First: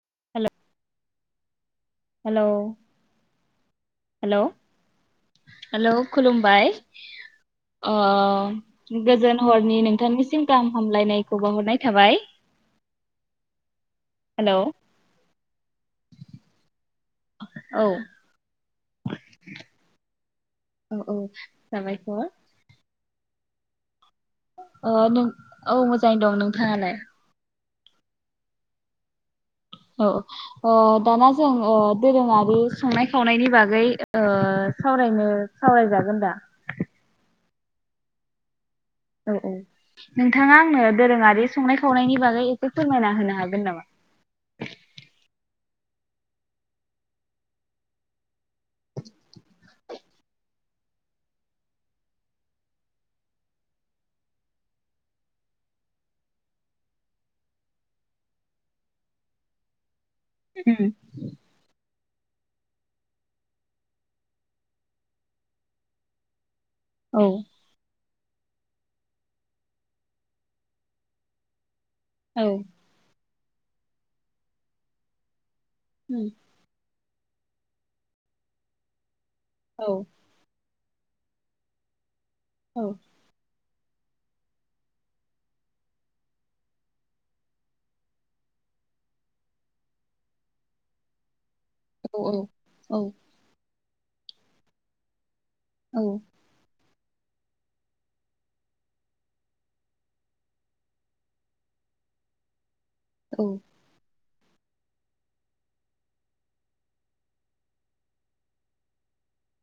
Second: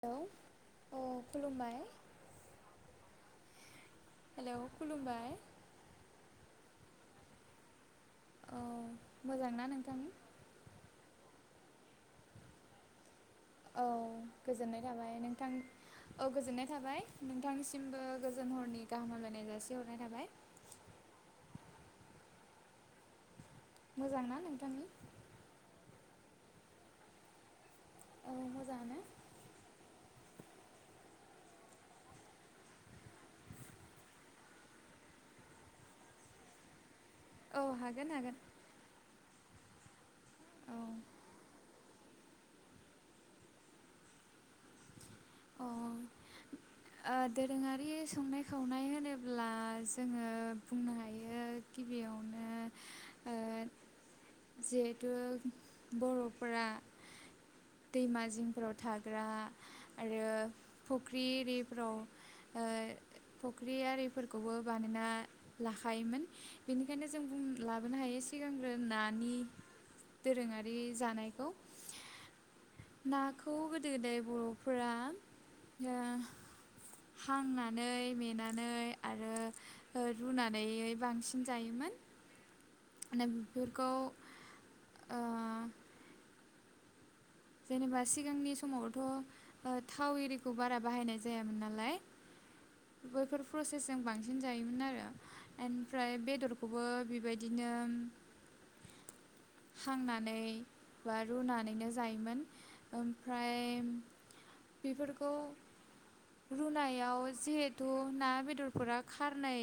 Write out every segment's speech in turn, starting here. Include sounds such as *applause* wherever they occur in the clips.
hello अ खुलुमबाय hello hello hello खुलुमबाय *inaudible* ओ औ गोजोन मोजांना हरनि नोंथां नोंथांनिसिम गाहाम हामलायनाय खौ बाहरनाय थाबाय औ हेलौ गोजोनाय थाबाय नोंथां औ गोजोननाय थाबाय औ नोंथांसिमबो गोजोन हरनि गाहाम हामलायनाय जासिहरनाय थाबाय थाबाय औ औ साबायख'र मोजांना नोंथांनि अ नों औ मोजां मोजायै दं नोंथाङालाय औ मोजाङानो औ अ दाना जों दोरोङारि संनाय खावनायनि बागै ओ सावरायनो सावरायजागोन दा औ हागोन हागोन औ औ नोंथाङा अ आंनो दोरोङारि संनाय खावनायनि बागै एसे फोरमायना होनो हागोन नामा ओ दोरोङारि संनाय खावनाय होनोब्ला जोङो बुंनो हायो गिबियावनो ओ जिहेथु बर'फोरा दैमा जिंफोराव थाग्रा आरो उम फुख्रि एरिफ्राव ओ फख्रि आरिफोरखौबो बानायना लाखायोमोन बेनिखायनो औ बुं जों लाबोनो हायो सिगांग्रो नानि दोरोङारि जानायखौ औ हाखौ गोदो गोदाय बर' फोरा उम हांनानै मेनानै आ औ रो रुनानै बांसिन जायोमोन औ माने बेफोरखौ ओ जेनेबा सिगांनि समावथ' ओ थाव एरिखौ बारा बाहायनाय जाया औ औ औ सजों बांसिन जायोमोन आरो औ एनफ्राय बेदरखौबो बेबायदिनो हांनानै बा रुनानैनो जायोमोन औ ओमफ्राय बेफोरखौ रुनायाव जिहेथु ना बेदरफोरा खारनै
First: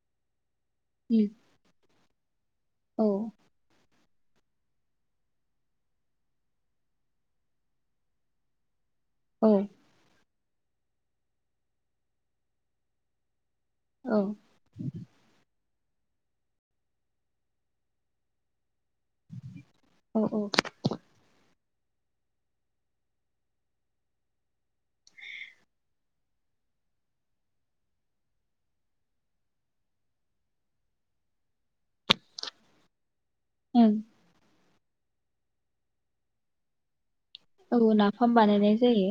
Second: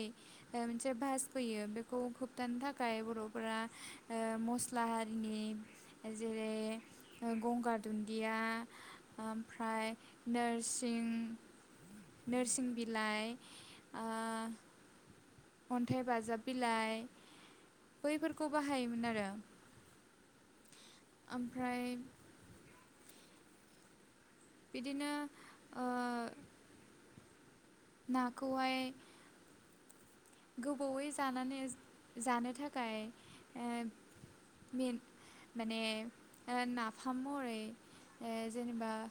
मोनसे भास उम फैयो बे *unintelligible* दान थाखाय औ बर'फोरा ओ मस्ला हारिनि जेरै गंगार दुन्दिया औ आमफ्राय नोरसिं नोरसिं बिलाइ औ अन्थाइ बाजाब बिलाइ बैफोरखौ बाहायोमोन आरो औ औ ओमफ्राय बिदिनो ओ नाखौहाय गोबावै जानानै जानो थाखाय ओ उम मेन माने ओ ना खामरै औ ए नाफाम बानायनाय जेनेबा जायो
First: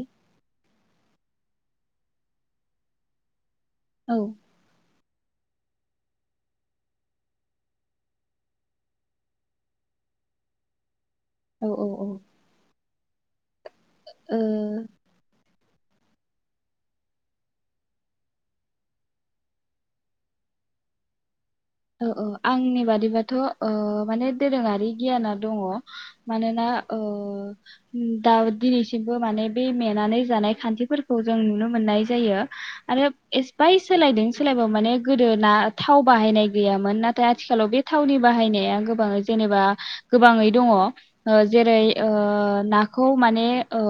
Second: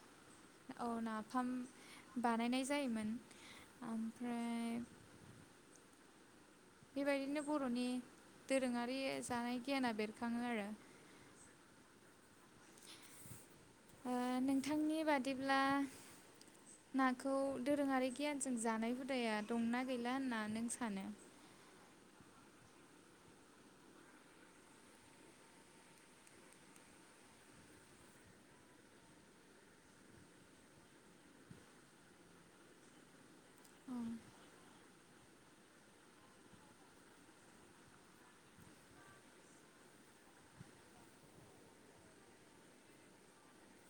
औ नाफाम बानायनाय जायोमोन औ ओमफ्राय बेबायदिनो बर'नि दोरोङारि जानाय गियाना बेरखाङो आरो औ औ औ आ ओ नोंथांनि बादिब्ला नाखौ दोरोङारि गियानजों जानाय हुदाया दंना गैला होनना नों सानो औ औ आंनि बादिबाथ' ओ माने दोरोङारि गियाना दङ मानोना ओ दा दिनैसिमबो माने बे मेनानै जानाय खान्थिफोरखौ जों नुनो मोननाय जायो आरो एसबाइ सोलायदों सोलायबाबो माने गोदो ना थाव बाहायनाय गैयामोन नाथाय आथिखालाव बे थावनि बाहायनायाबां जेनेबा गोबाङै दङ ओ जेरै ओ नाखौ माने ओ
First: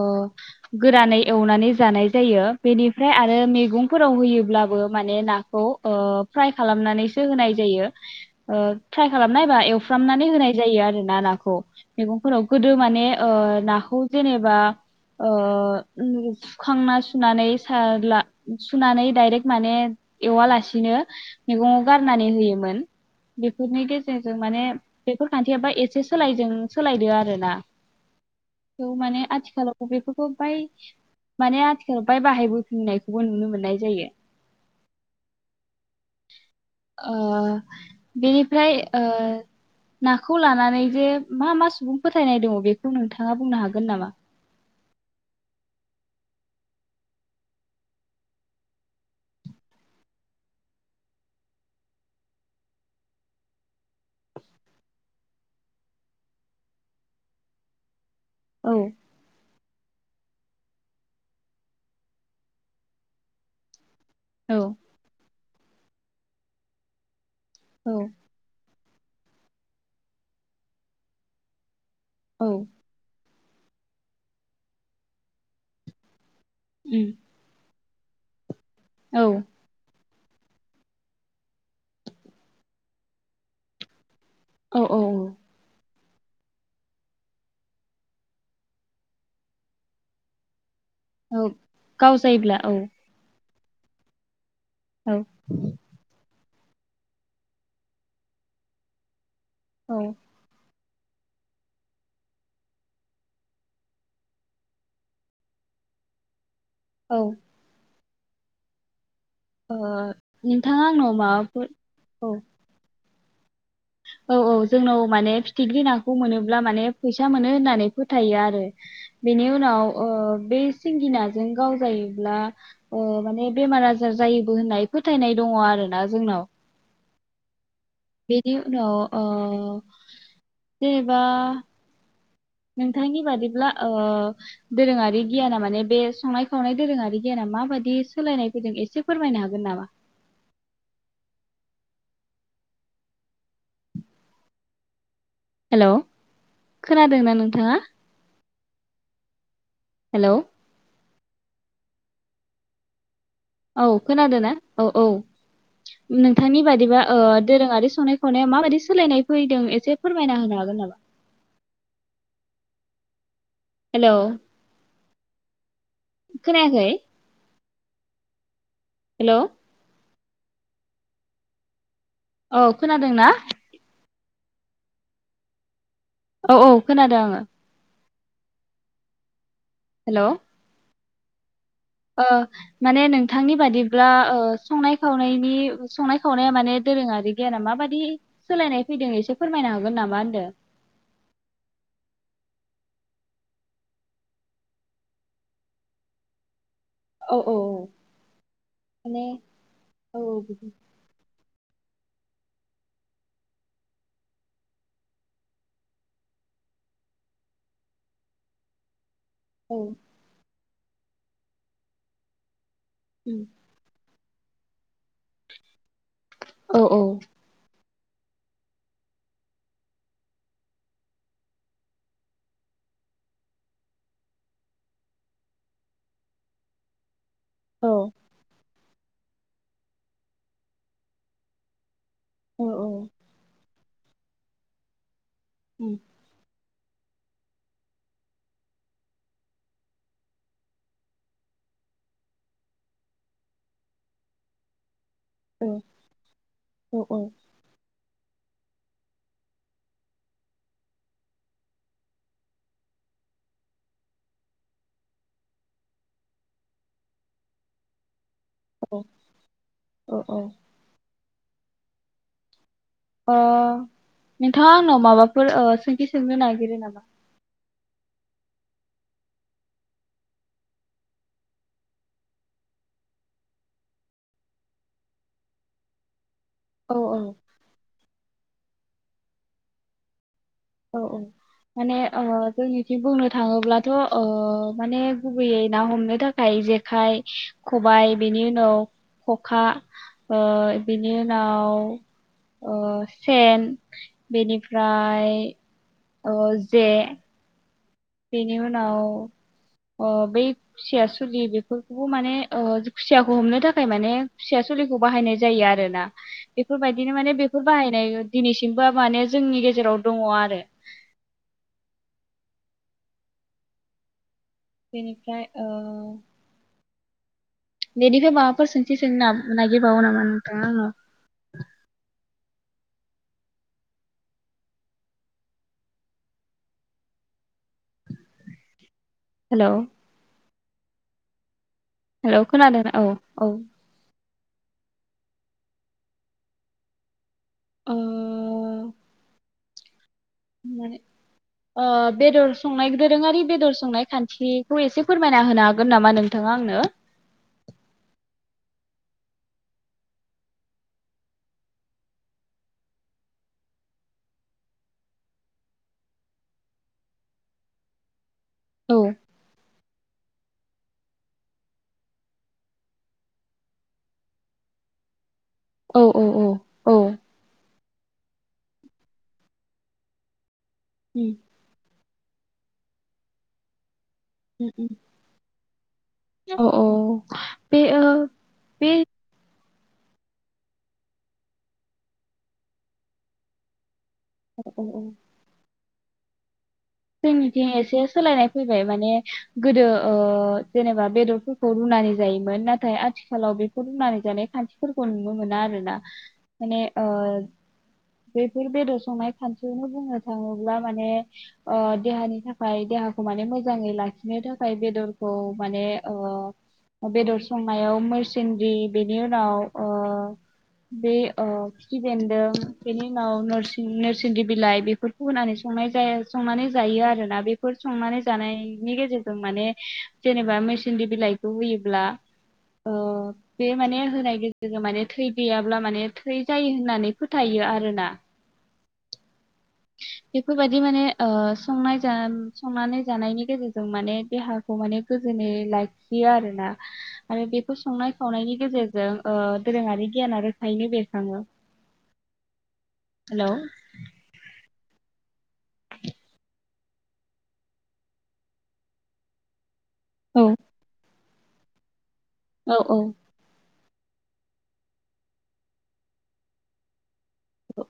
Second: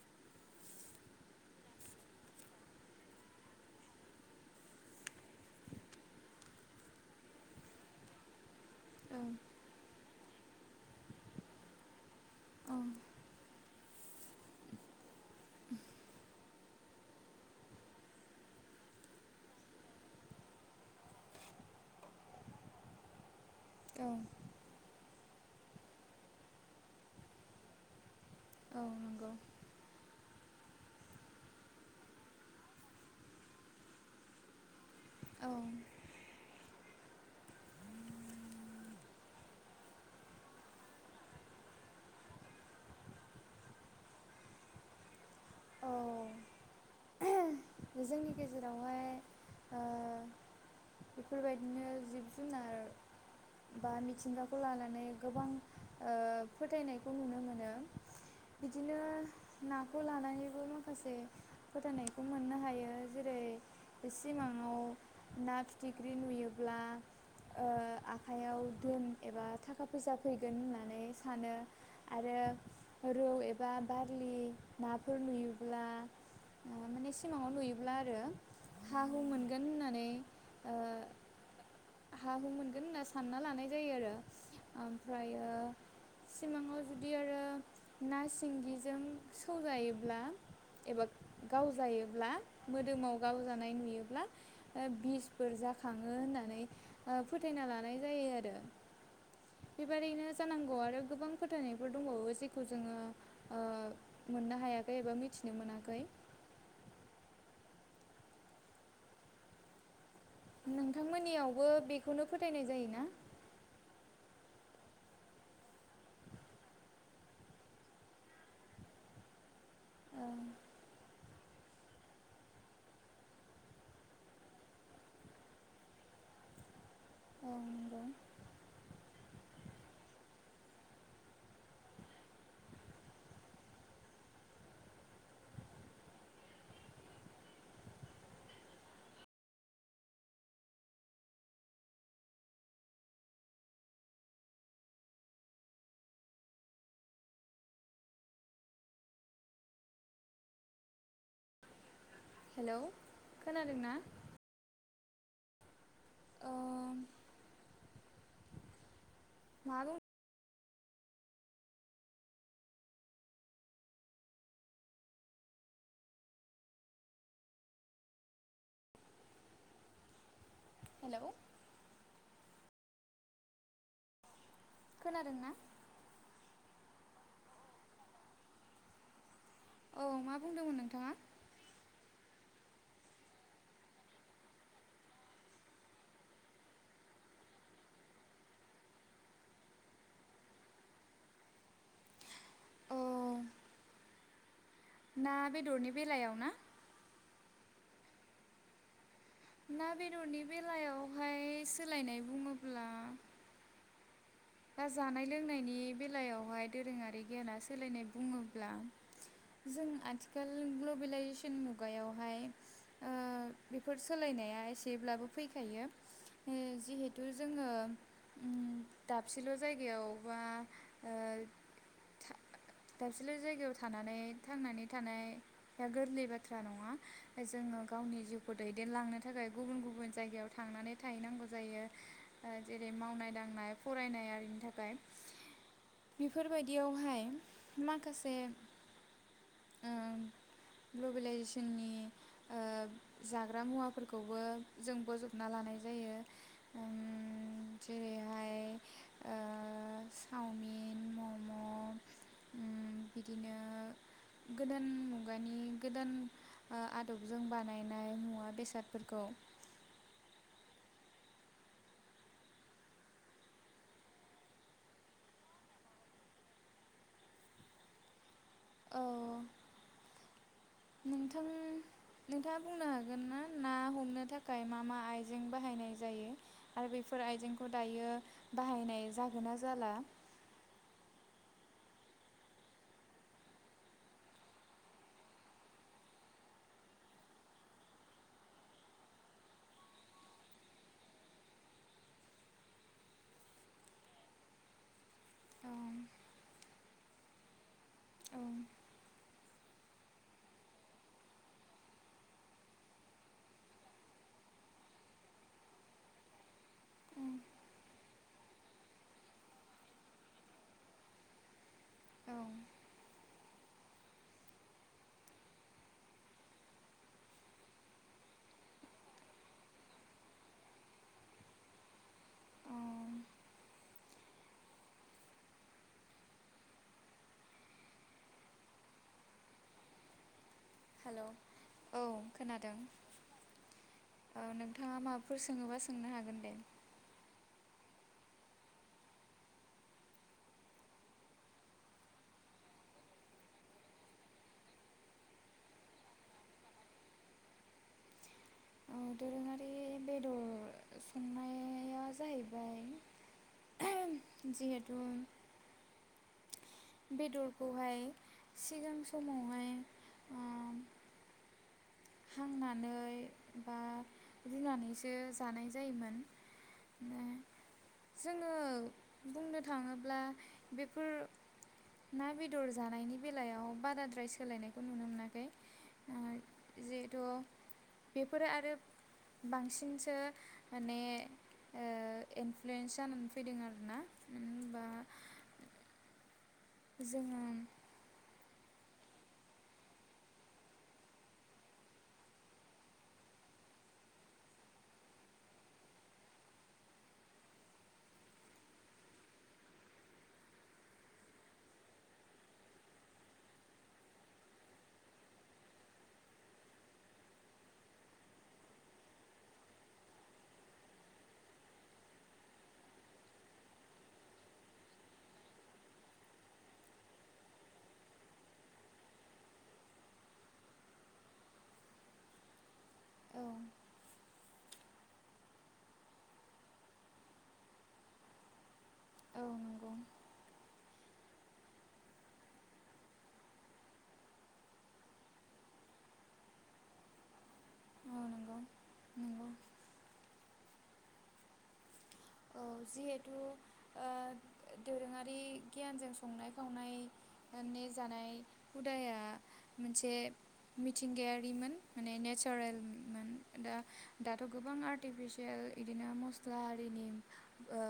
गोरानै एवनानै जानाय जायो बेनिफ्राय आरो मैगंफोराव होयोब्लाबो माने नाखौ ओ फ्राय खालामनानैसो होनाय ज यो ओ ट्राइ ओं खालामनायबा एवफ फ्रामनानै होनाय जायो आरो ना नाखौ मैगंफोराव गोदो औ माने ओ नाखौ जेनेबा ओ सुखांना सुनानै साला सुनानै डाइरेक्ट माने एवालासिनो मैगङाव गारनानै होयो मोन बेफोरनि औ गेजेरजों माने बेफोर खान्थियाबा एसे सोलायदों सोलायदो आरो ना औ माने आथिखालाव बेफोर बाय माने आथिखालाव बाय बाहायबोफिनायखौबो नुनो मोननाय जायो औ ओ बेनिफ्राय ओ नाखौ लानानै जे मा मा सुबुं फोथायनाय दङ बेखौ नोंथाङा बुंनो हागोन नामा औ जोंनि गेजेरावहाय ओ बेफोरबायदिनो जिब जुनार बा मिथिंगाखौ लानानै गोबां ओ फोथायनायखौ नुनो मोनो औ बिदिनो ना खौ लानानैबो माखासे फोथायनायखौ मोननो हायो जेरै औ सिमाङाव ना फिथिख्रि नुयोब्ला ओ औ आखाइयाव दोन एबा थाखा फैसा फैगोन होननानै सानो आरो औ रौ ए बा बारलि नाफोर नुयोब्ला उम योब्ला आरो हा हु औ मोनगोन होननानै ओ हा हु मोनगोन होनना सानना लानाय जायो आरो औ औ ओमफ्रायो सिमाङाव जुदि आरो ना सिंगिजों सौजायोब्ला एबा औ गाव जायो जायोब्ला औ मोदोमाव गाव जानाय नुयो ब्ला ओ औ बिसफोर जाखाङो होननानै ओ फोथायना लानाय जायो आरो औ बेबादैनो जानांगौ आरो गोबां फोथायनायफोर दंबावो जेखौ जोङो ओ मोननो हायाखै एबा मिथिनो मोनाखै औ ओ नोंथाङा आंनाव माबाफोर नोंथांमोननियावबो बेखौनो औ फोथायनाय जायोना औ औ जोंनाव माने फिथिख्रि नाखौ मोनोब्ला माने फैसा मोनो होननानै फोथायो आरो बेनि उन आव ओ औ बे सिंगिना जों गाव जायोब्ला ओ माने बेमार आजार जायोबो होननाय फोथायनाय दङ आरोना जोंनाव *inaudible* बेनि उनाव ओ जेनेबा नोंथांनि बादिब्ला ओ दोरोङारि गियाना माने बे संनाय खावनाय दोरोङारि गियाना माबादि सोलायनाय फैदों एसे फोरमायनो हागोन नामा हेलौ खोनादोंना नोंथाङा हेलौ हेलौ खोनादों औ ना खोनादो ना औ औ ओ नोंथांनि बादिबा ओ दोरोङारि संनाय खावनाया माबायदि सोलायनाय फैदों मा एसे बुं फोरमायना होनो हागोन नामा *inaudible* हेलौ खोनायाखै हेलौ हेलौ औ खोनादोंना खोनादों ना औ औ खोनादों आङो औ हेलौ मा बुंदोंमोन नोंथाङा ओ माने नोंथांनि बादिब्ला ओ संनाय खावनायनि संनाय खावनाया माने दोरोङारि गियाना माबादि सोलायनाय फैदों एसे फोरमायनो हागोन नामा होनदों औ ना बेदरनि बेलायाव ना औ औ माने ना औ बेदरनि बिदि बेलायावहाय सोलायनाय बुङोब्ला दा जानाय लोंनायनि बेलायावहाय दोरोङारि गियाना सोलायनाय बुङोब्ला औ जों आथिखाल ग्लबेलाइजेसन मुगायावहाय ओ उम बेफोर सोलायनाया एसेब्लाबो फैखायो ओ औ जिहेथु जोङो उम दाबसेल' जायगायाव बा ओ दाबसेल' जायगायाव थानानै थांनानै थानाया गोरलै बाथ्रा नङा जोङो औ गावनि जिउखौ दै देनलांनो थाखाय गुबुन गुबुन जायगायाव थांनानै थाहैनांगौ जायो औ जेरै औ मावनाय दांनाय फरायनाय आरिनि थाखाय उम बेफोरबायदि बिदियावहाय माखासे ओ ग्लबेलाइजेसननि ओ जाग्रा मुवाफोरखौबो जों बोजब ना औ लानाय जायो औ औ जेरैहाय ओ चावमिन मम' ओम बिदिनो गोदान मुगानि गोदान ओ आदबजों बानायनाय मुवा औ बेसादफोरखौ औ औ ओ अ नोंथाङा आंनाव माबाफोर ओ सोंथि सोंनो नागिरो नामा औ नोंथां नोंथाङा बुंनो हागोन ना ना हमनो थाखाय मा मा आइजें बाहायनाय जायो आरो औ औ बेफोर आइजेंखौ दायो बाहायनाय जागोन ना जाला औ औ माने ओ जोंनिथि बुंनो थाङोब्लाथ' ओ माने गुबैयै ना हमनो थाखाय जेखाइ खबाइ बेनि उनाव खखा ओ बेनि उनाव ओ सेन बेनिफ्राय औ अ जे औ बिनि उनाव अ बै खुसियासुलि बेफोरखौबो माने ओ खुसियाखौ हमनो थाखाय माने खुसियासुलिखौ बाहायनाय जायो आरोना बेफोरबायदिनो माने बेफोर बाहायनाय दिनैसिमबो माने जोंनि गेजेराव दङ आरो औ बेनिफ्राय ओ बेनिफ्राय माबाफोर सोंथि सोंनो नागिरबावो नामा नोंथाङा आंनाव औ हेलौ हेलौ हेलौ खोनादों औ औ औ नोंथाङा माबाफोर सोङोबा सोंनो हागोन दे ओ माने ओ बेदर संनाय दोरोङारि बेदर संनाय खान्थिखौ एसे फोरमायना होनो हागोन नामा नोंथाङा आंनो दोरोङारि बेदर संनाय आजाहैबाय जिहेथु बेदरखौहाय औ सिगां समावहाय हांनानै बा रुनानैसो जानाय औ जायोमोन औ औ औ जों आङो बुंनो थाङोब्ला बेफोर उम ना बे बेदर जानायनि बेलायाव बाराथ' प्राय उम सोलायनायखौ नुनो मोनाखै औ औ जिहेथु बे ओ बेफोरो आरो बे बांसिन थिंसो माने ओ इनफ्लुयेन्स जानानै फैदों आरो ना औ औ औ जोङो जोंनिथिं एसे सोलायनाय फैबाय माने गोदो ओ जेनेबा बेदरफोरखौ रुनानै जायोमोन नाथाय आथिखालाव बेफोर रुनानै जानाय खान्थिफोरखौ नुनो मोना आरोना माने ओ बेफोर बेदर संनाय खान्थिखौनो बुंनो थाङोब्ला माने ओ देहानि थाखाय देहाखौ माने मोजाङै लाखिनो थाखाय बेदरखौ माने बेदर ओ संनायाव नोरसिंग्रि बेनि उनाव ओ बे ओ खिफि बेन्दों बेनि उनाव नसिं नोरसिं बिलाइ बेफोरखौ होनानै संनाय जाया संनानै जायो आरोना बेफोर संनानै जानायनि गेजेरजों माने जेनेबा मेसिंदि बिलाइखौ होयोब्ला अ औ बे माने होनाय जोङो माने थै गैयाब्ला माने थै जायो होननानै फोथायो आरोना औ नंगौ बेफोरबायदि माने ओ संनाय संनानै जानायनि गेजेरजों माने देहाखौ माने गोजोनै लाखियो आरोना आरो बेफोर औ संनाय नंगौ खावनायनि गेजेरजों ओ नंगौ दोरोङारि गियाना रोखायैनो बेरखाङो औ जिहेथु हेलौ दोरोङारि गियानजों संनाय खावनाय नि जानाय हुदाया मोनसे औ मिथिंगायारि *unintelligible* माने औ औ नेचारेलमोन दा दाथ' गोबां आर्टिफिसियेल इदिनो मस्ला आरिनि औ ओ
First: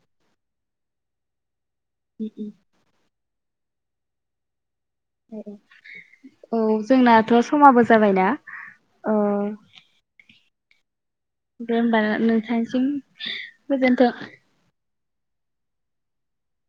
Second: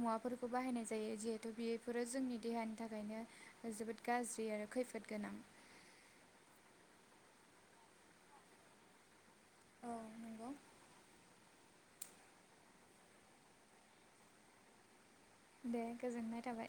मुवा खौ बाहायनाय जायो जिहेतु बेयो बेफोरो जोंनि देहानि थाखायनो जोबोद गाज्रि आरो खै औ औ जोंनाथ' समाबो जाबायना ओ *inaudible* औ नंगौ दे होमबा नोंथांसिम गोजोनथों दे गोजोननाय थाबाय